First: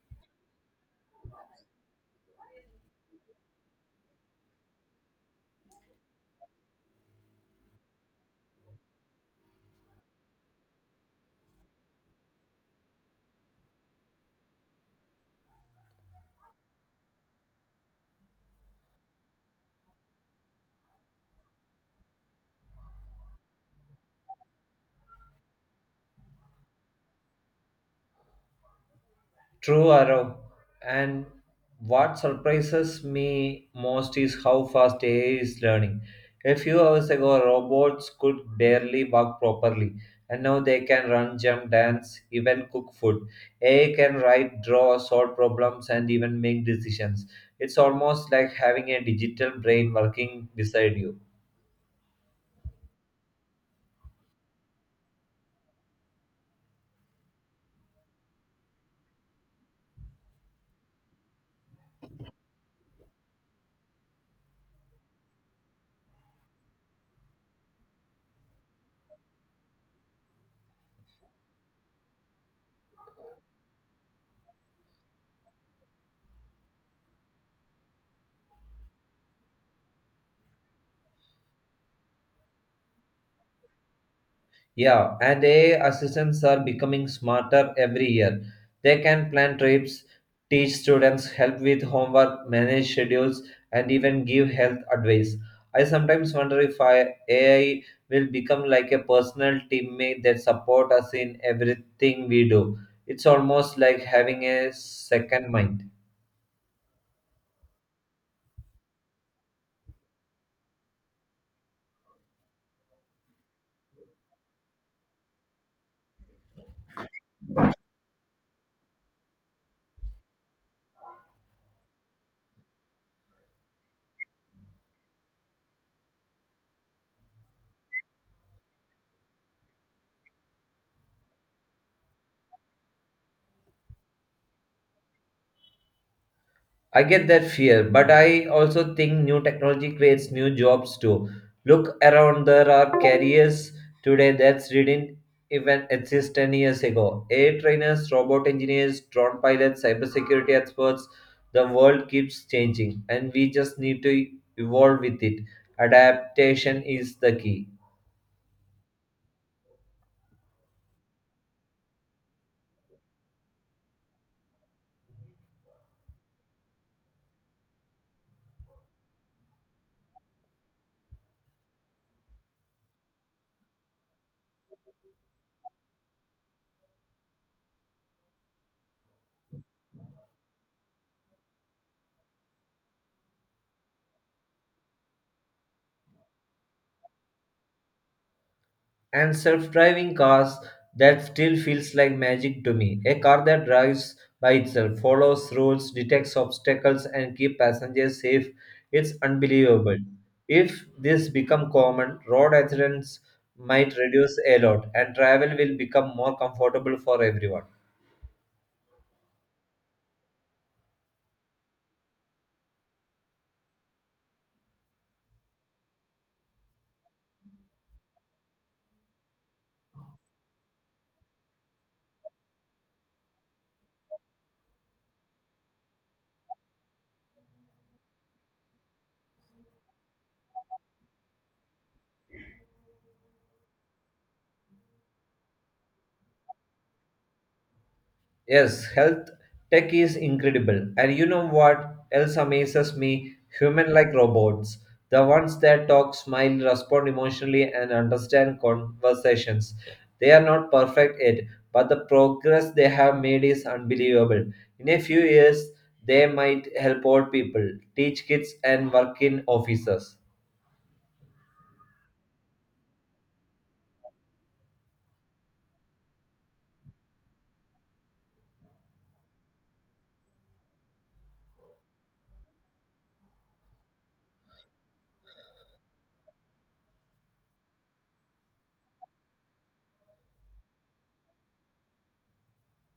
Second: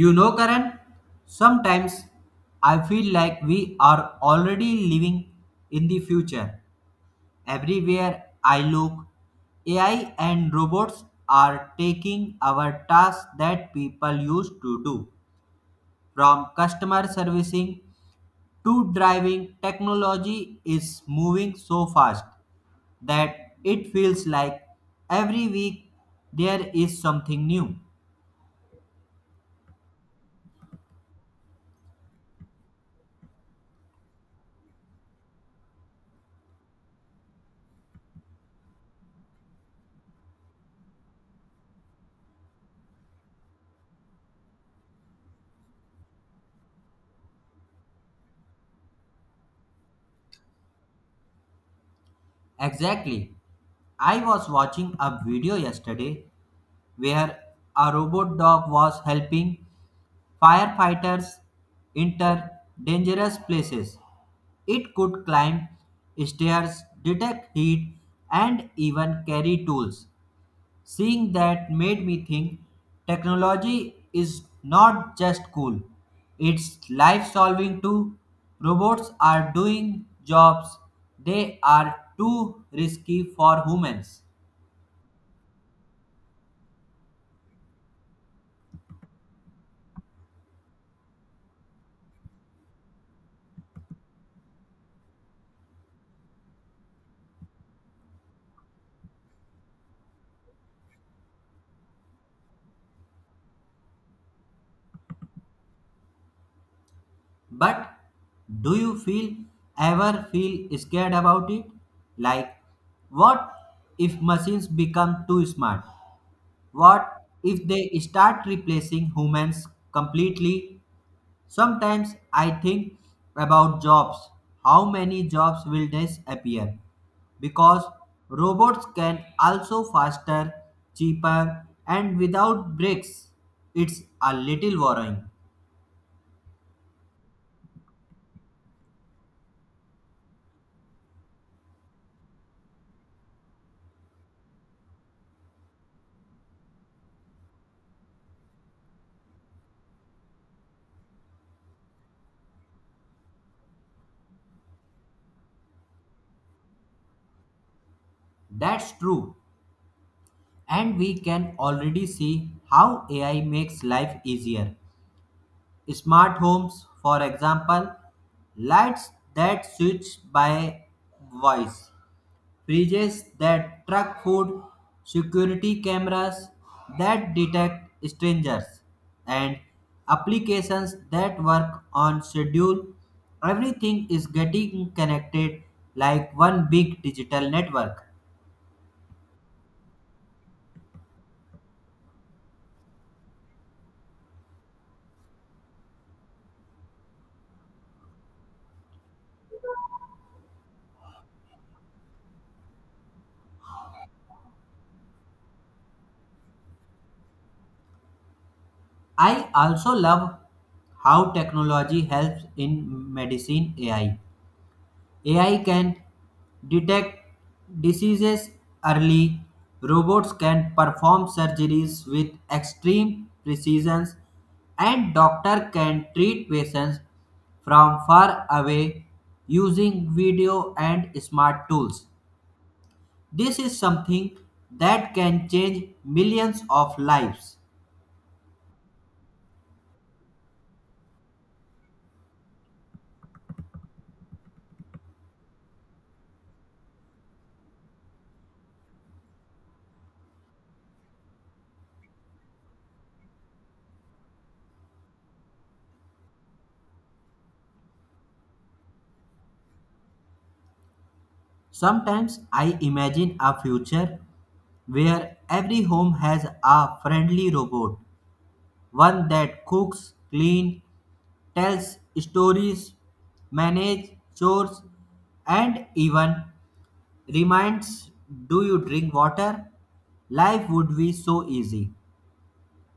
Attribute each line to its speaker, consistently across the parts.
Speaker 1: You know, Karan, sometimes I feel like we are already living in the future. Everywhere I look, AI and robots are taking our tasks that people used to do. From customer servicing to driving, technology is moving so fast that it feels like every week there is something new.
Speaker 2: True arrow. And what surprises me most is how fast AI is learning. A few hours ago, robots could barely walk properly, and now they can run, jump, dance, even cook food. AI can write, draw, solve problems, and even make decisions. It's almost like having a digital brain working beside you.
Speaker 1: Exactly. I was watching a video yesterday where a robot dog was helping firefighters enter dangerous places. It could climb stairs, detect heat, and even carry tools. Seeing that made me think technology is not just cool, it's life solving too. Robots are doing jobs they are too risky for humans.
Speaker 2: Yeah, and AI assistants are becoming smarter every year. They can plan trips, teach students, help with homework, manage schedules, and even give health advice. I sometimes wonder if AI will become like a personal teammate that support us in everything we do. It's almost like having a second mind.
Speaker 1: But do you feel ever feel scared about it? Like, what if machines become too smart? What if they start replacing humans completely? Sometimes I think about jobs. How many jobs will disappear? Because robots can also faster, cheaper, and without breaks. It's a little worrying.
Speaker 2: I get that fear, but I also think new technology creates new jobs too. Look around, there are careers today that didn't even exist 10 years ago. AI trainers, robot engineers, drone pilots, cybersecurity experts. The world keeps changing, and we just need to evolve with it. Adaptation is the key.
Speaker 1: That's true. And we can already see how AI makes life easier. Smart homes, for example, lights that switch by voice, fridges that track food, security cameras that detect strangers, and applications that work on schedule. Everything is getting connected like one big digital network.
Speaker 2: And self-driving cars that still feels like magic to me. A car that drives by itself, follows rules, detects obstacles, and keeps passengers safe. It's unbelievable. If this become common, road accidents might reduce a lot, and travel will become more comfortable for everyone.
Speaker 1: I also love how technology helps in medicine. AI can detect diseases early, robots can perform surgeries with extreme precision, and doctor can treat patients from far away using video and smart tools. This is something that can change millions of lives.
Speaker 2: Yes, health tech is incredible. And you know what else amazes me? Human like robots. The ones that talk, smile, respond emotionally, and understand conversations. They are not perfect yet, but the progress they have made is unbelievable. In a few years, they might help old people, teach kids, and work in offices.
Speaker 1: Sometimes I imagine a future where every home has a friendly robot, one that cooks, cleans, tells stories, manages chores, and even reminds, do you drink water? Life would be so easy.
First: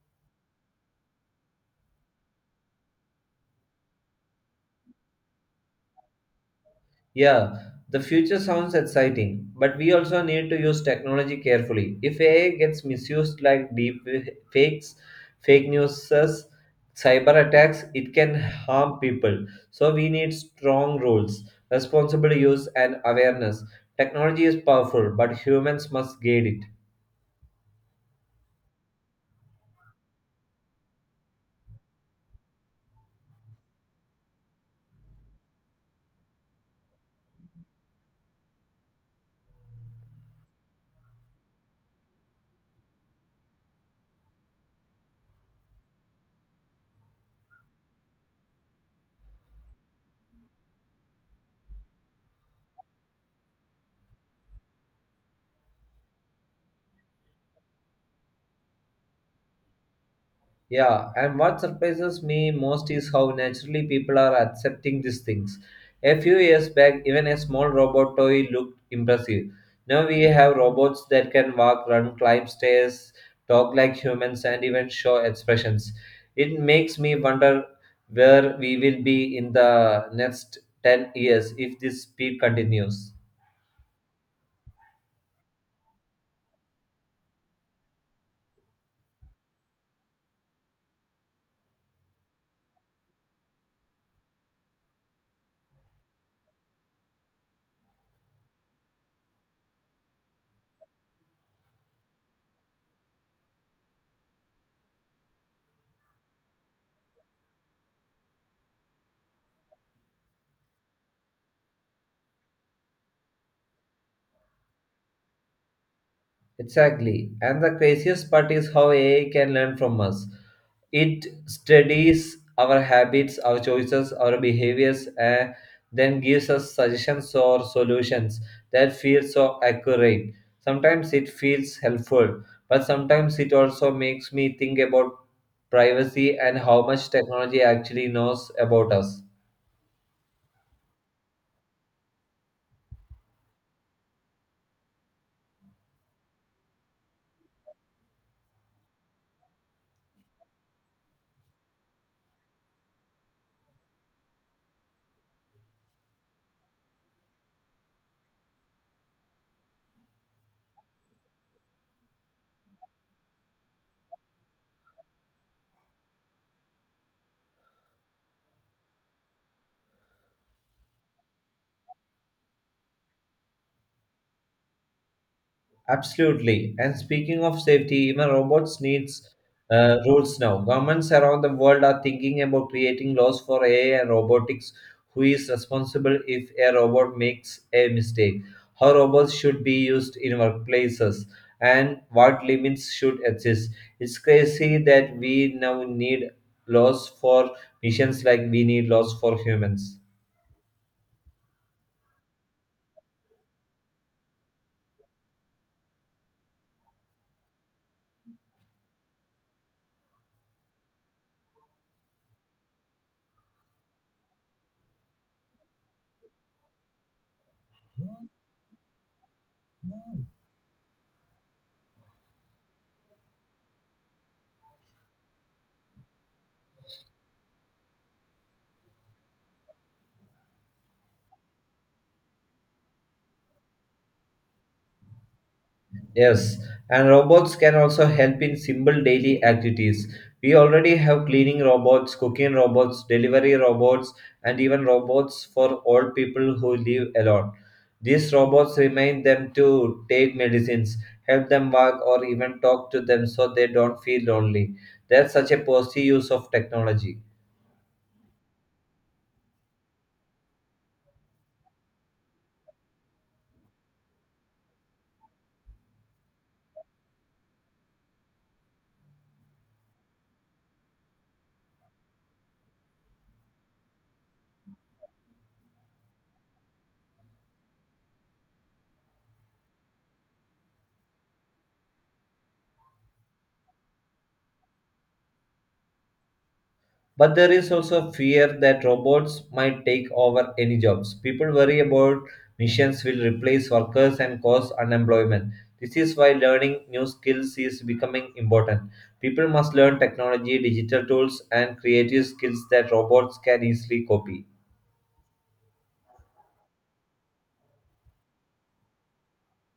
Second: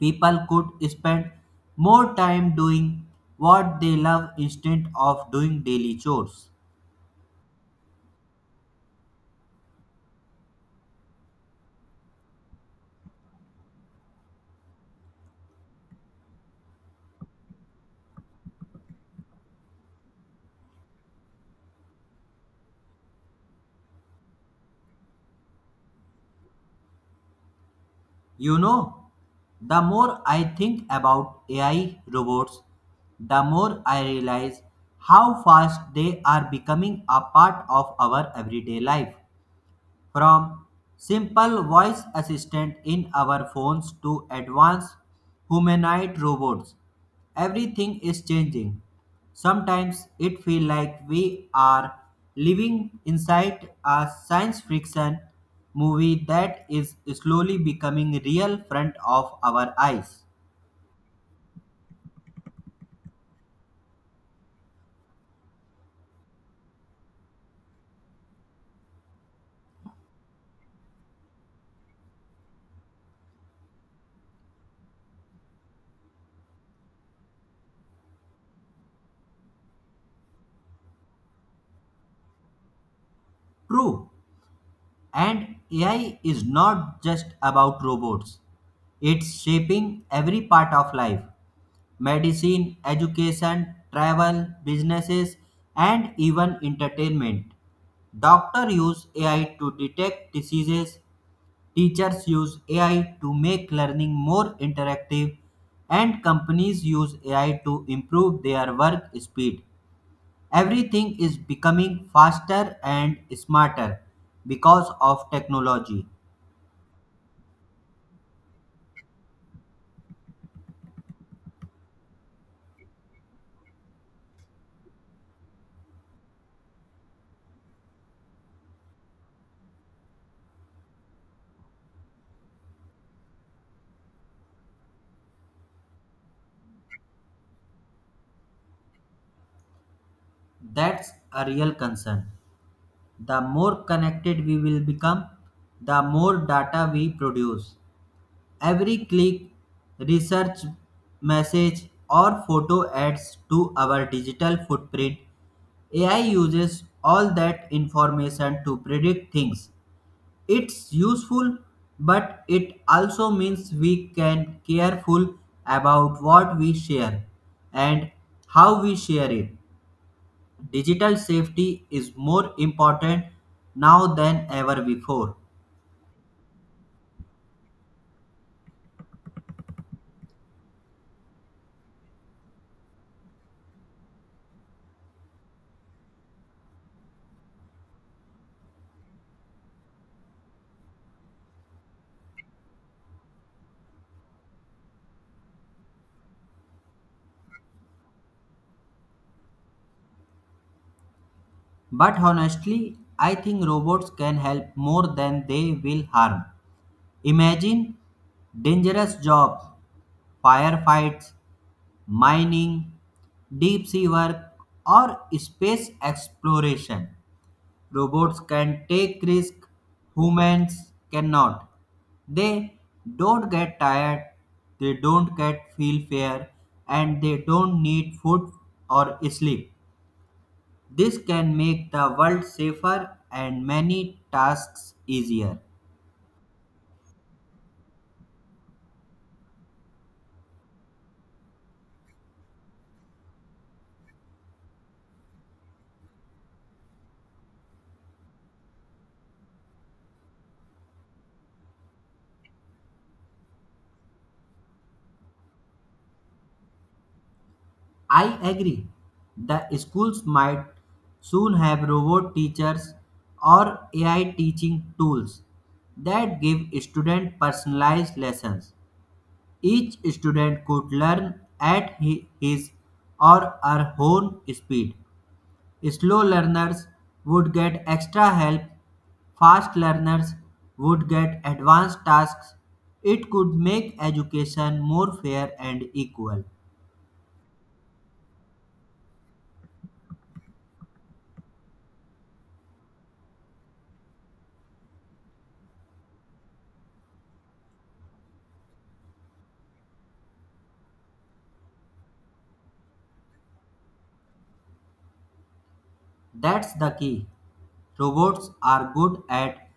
Speaker 1: People could spend more time doing what they love instead of doing daily chores.
Speaker 2: Yeah, the future sounds exciting, but we also need to use technology carefully. If AI gets misused like deep fakes, fake news, cyber attacks, it can harm people. So we need strong rules, responsible use, and awareness. Technology is powerful, but humans must guide it.
Speaker 1: You know, the more I think about AI robots, the more I realize how fast they are becoming a part of our everyday life. From simple voice assistant in our phones to advanced humanoid robots, everything is changing. Sometimes it feels like we are living inside a science fiction movie that is slowly becoming real front of our eyes.
Speaker 2: Yeah, and what surprises me most is how naturally people are accepting these things. A few years back, even a small robot toy looked impressive. Now we have robots that can walk, run, climb stairs, talk like humans, and even show expressions. It makes me wonder where we will be in the next 10 years if this speed continues.
Speaker 1: True, and AI is not just about robots. It's shaping every part of life, medicine, education, travel, businesses, and even entertainment. Doctors use AI to detect diseases, teachers use AI to make learning more interactive, and companies use AI to improve their work speed. Everything is becoming faster and smarter because of technology.
Speaker 2: Exactly. And the craziest part is how AI can learn from us. It studies our habits, our choices, our behaviors, and then gives us suggestions or solutions that feel so accurate. Sometimes it feels helpful, but sometimes it also makes me think about privacy and how much technology actually knows about us.
Speaker 1: That's a real concern. The more connected we will become, the more data we produce. Every click, research message, or photo adds to our digital footprint. AI uses all that information to predict things. It's useful, but it also means we can careful about what we share and how we share it. Digital safety is more important now than ever before.
Speaker 2: Absolutely. And speaking of safety, even robots needs rules now. Governments around the world are thinking about creating laws for AI and robotics. Who is responsible if a robot makes a mistake? How robots should be used in workplaces? And what limits should exist? It's crazy that we now need laws for missions like we need laws for humans.
Speaker 1: But honestly, I think robots can help more than they will harm. Imagine dangerous jobs, firefights, mining, deep sea work, or space exploration. Robots can take risks, humans cannot. They don't get tired, they don't get feel fear, and they don't need food or sleep. This can make the world safer and many tasks easier.
Speaker 2: Yes, and robots can also help in simple daily activities. We already have cleaning robots, cooking robots, delivery robots, and even robots for old people who live alone. These robots remind them to take medicines, help them walk, or even talk to them so they don't feel lonely. That's such a positive use of technology.
Speaker 1: I agree. The schools might soon have robot teachers or AI teaching tools that give students personalized lessons. Each student could learn at his or her own speed. Slow learners would get extra help, fast learners would get advanced tasks. It could make education more fair and equal.
Speaker 2: But there is also fear that robots might take over any jobs. People worry about machines will replace workers and cause unemployment. This is why learning new skills is becoming important. People must learn technology, digital tools, and creative skills that robots can easily copy.
Speaker 1: That's the key. Robots are good at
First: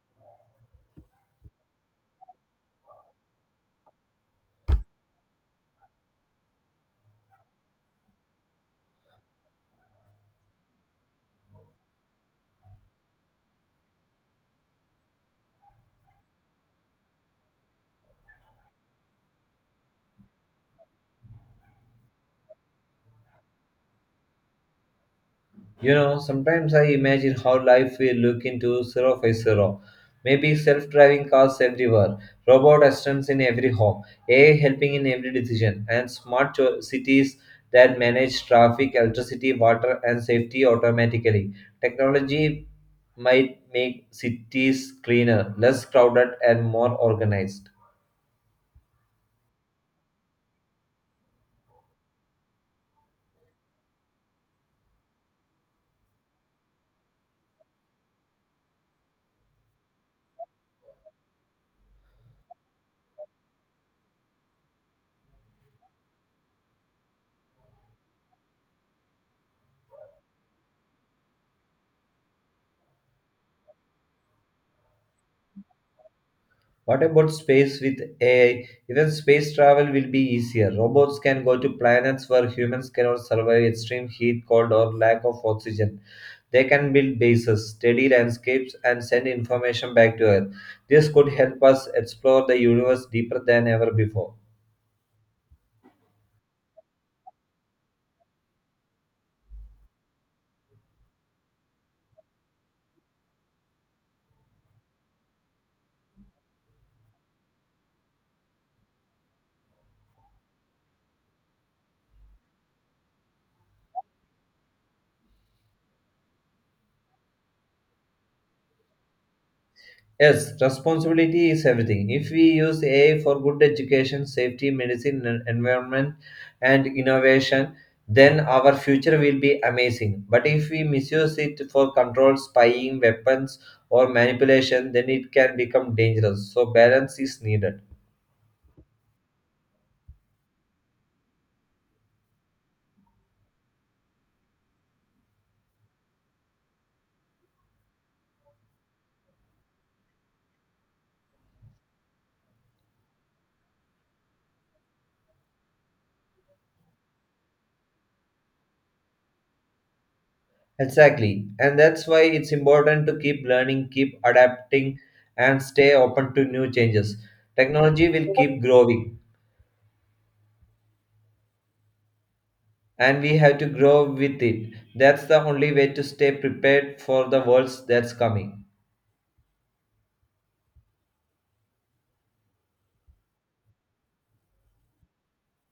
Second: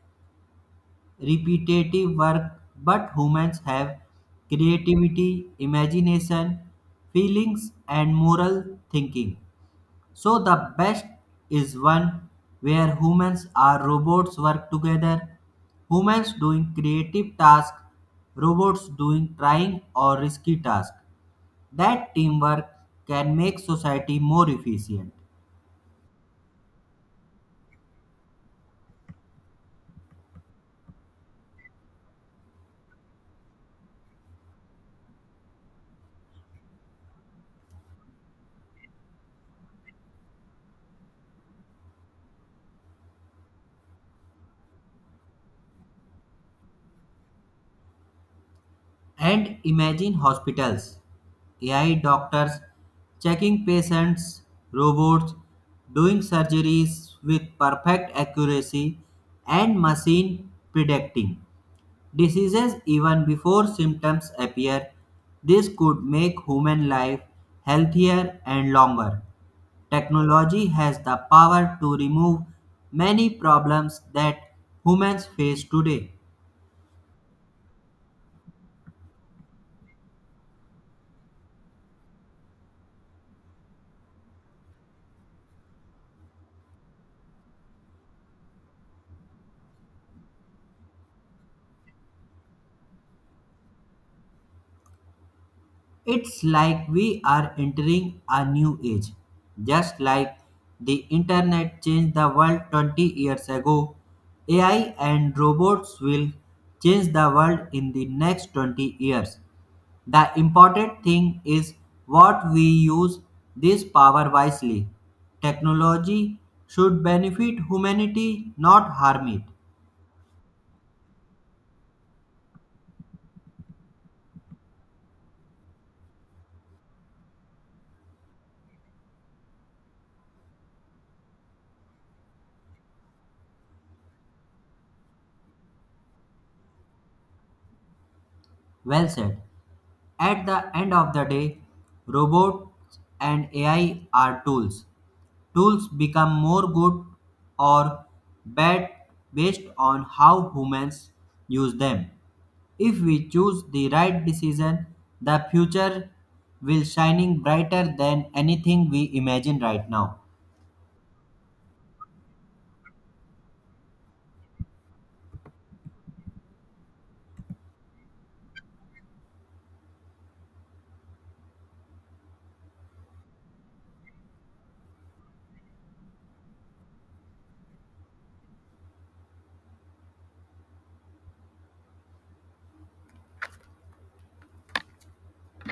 Speaker 1: repetitive work, but humans have creativity, imagination, feelings, and moral thinking. So the best is one where humans or robots work together. Humans doing creative tasks, robots doing trying or risky tasks. That teamwork can make society more efficient.
Speaker 2: You know, sometimes I imagine how life will look into 050. Maybe self driving cars everywhere, robot assistants in every home, AI helping in every decision, and smart cities that manage traffic, electricity, water, and safety automatically. Technology might make cities cleaner, less crowded, and more organized.
Speaker 1: And imagine hospitals, AI doctors checking patients, robots doing surgeries with perfect accuracy, and machine predicting diseases even before symptoms appear. This could make human life healthier and longer. Technology has the power to remove many problems that humans face today.
Speaker 2: What about space with AI? Even space travel will be easier. Robots can go to planets where humans cannot survive extreme heat, cold, or lack of oxygen. They can build bases, study landscapes, and send information back to Earth. This could help us explore the universe deeper than ever before.
Speaker 1: It's like we are entering a new age. Just like the internet changed the world 20 years ago, AI and robots will change the world in the next 20 years. The important thing is what we use this power wisely. Technology should benefit humanity, not harm it.
Speaker 2: Yes, responsibility is everything. If we use AI for good education, safety, medicine, environment, and innovation, then our future will be amazing. But if we misuse it for control, spying, weapons, or manipulation, then it can become dangerous. So, balance is needed.
Speaker 1: Well said. At the end of the day, robots and AI are tools. Tools become more good or bad based on how humans use them. If we choose the right decision, the future will shining brighter than anything we imagine right now.
Speaker 2: Exactly. And that's why it's important to keep learning, keep adapting, and stay open to new changes. Technology will keep growing and we have to grow with it. That's the only way to stay prepared for the world that's coming.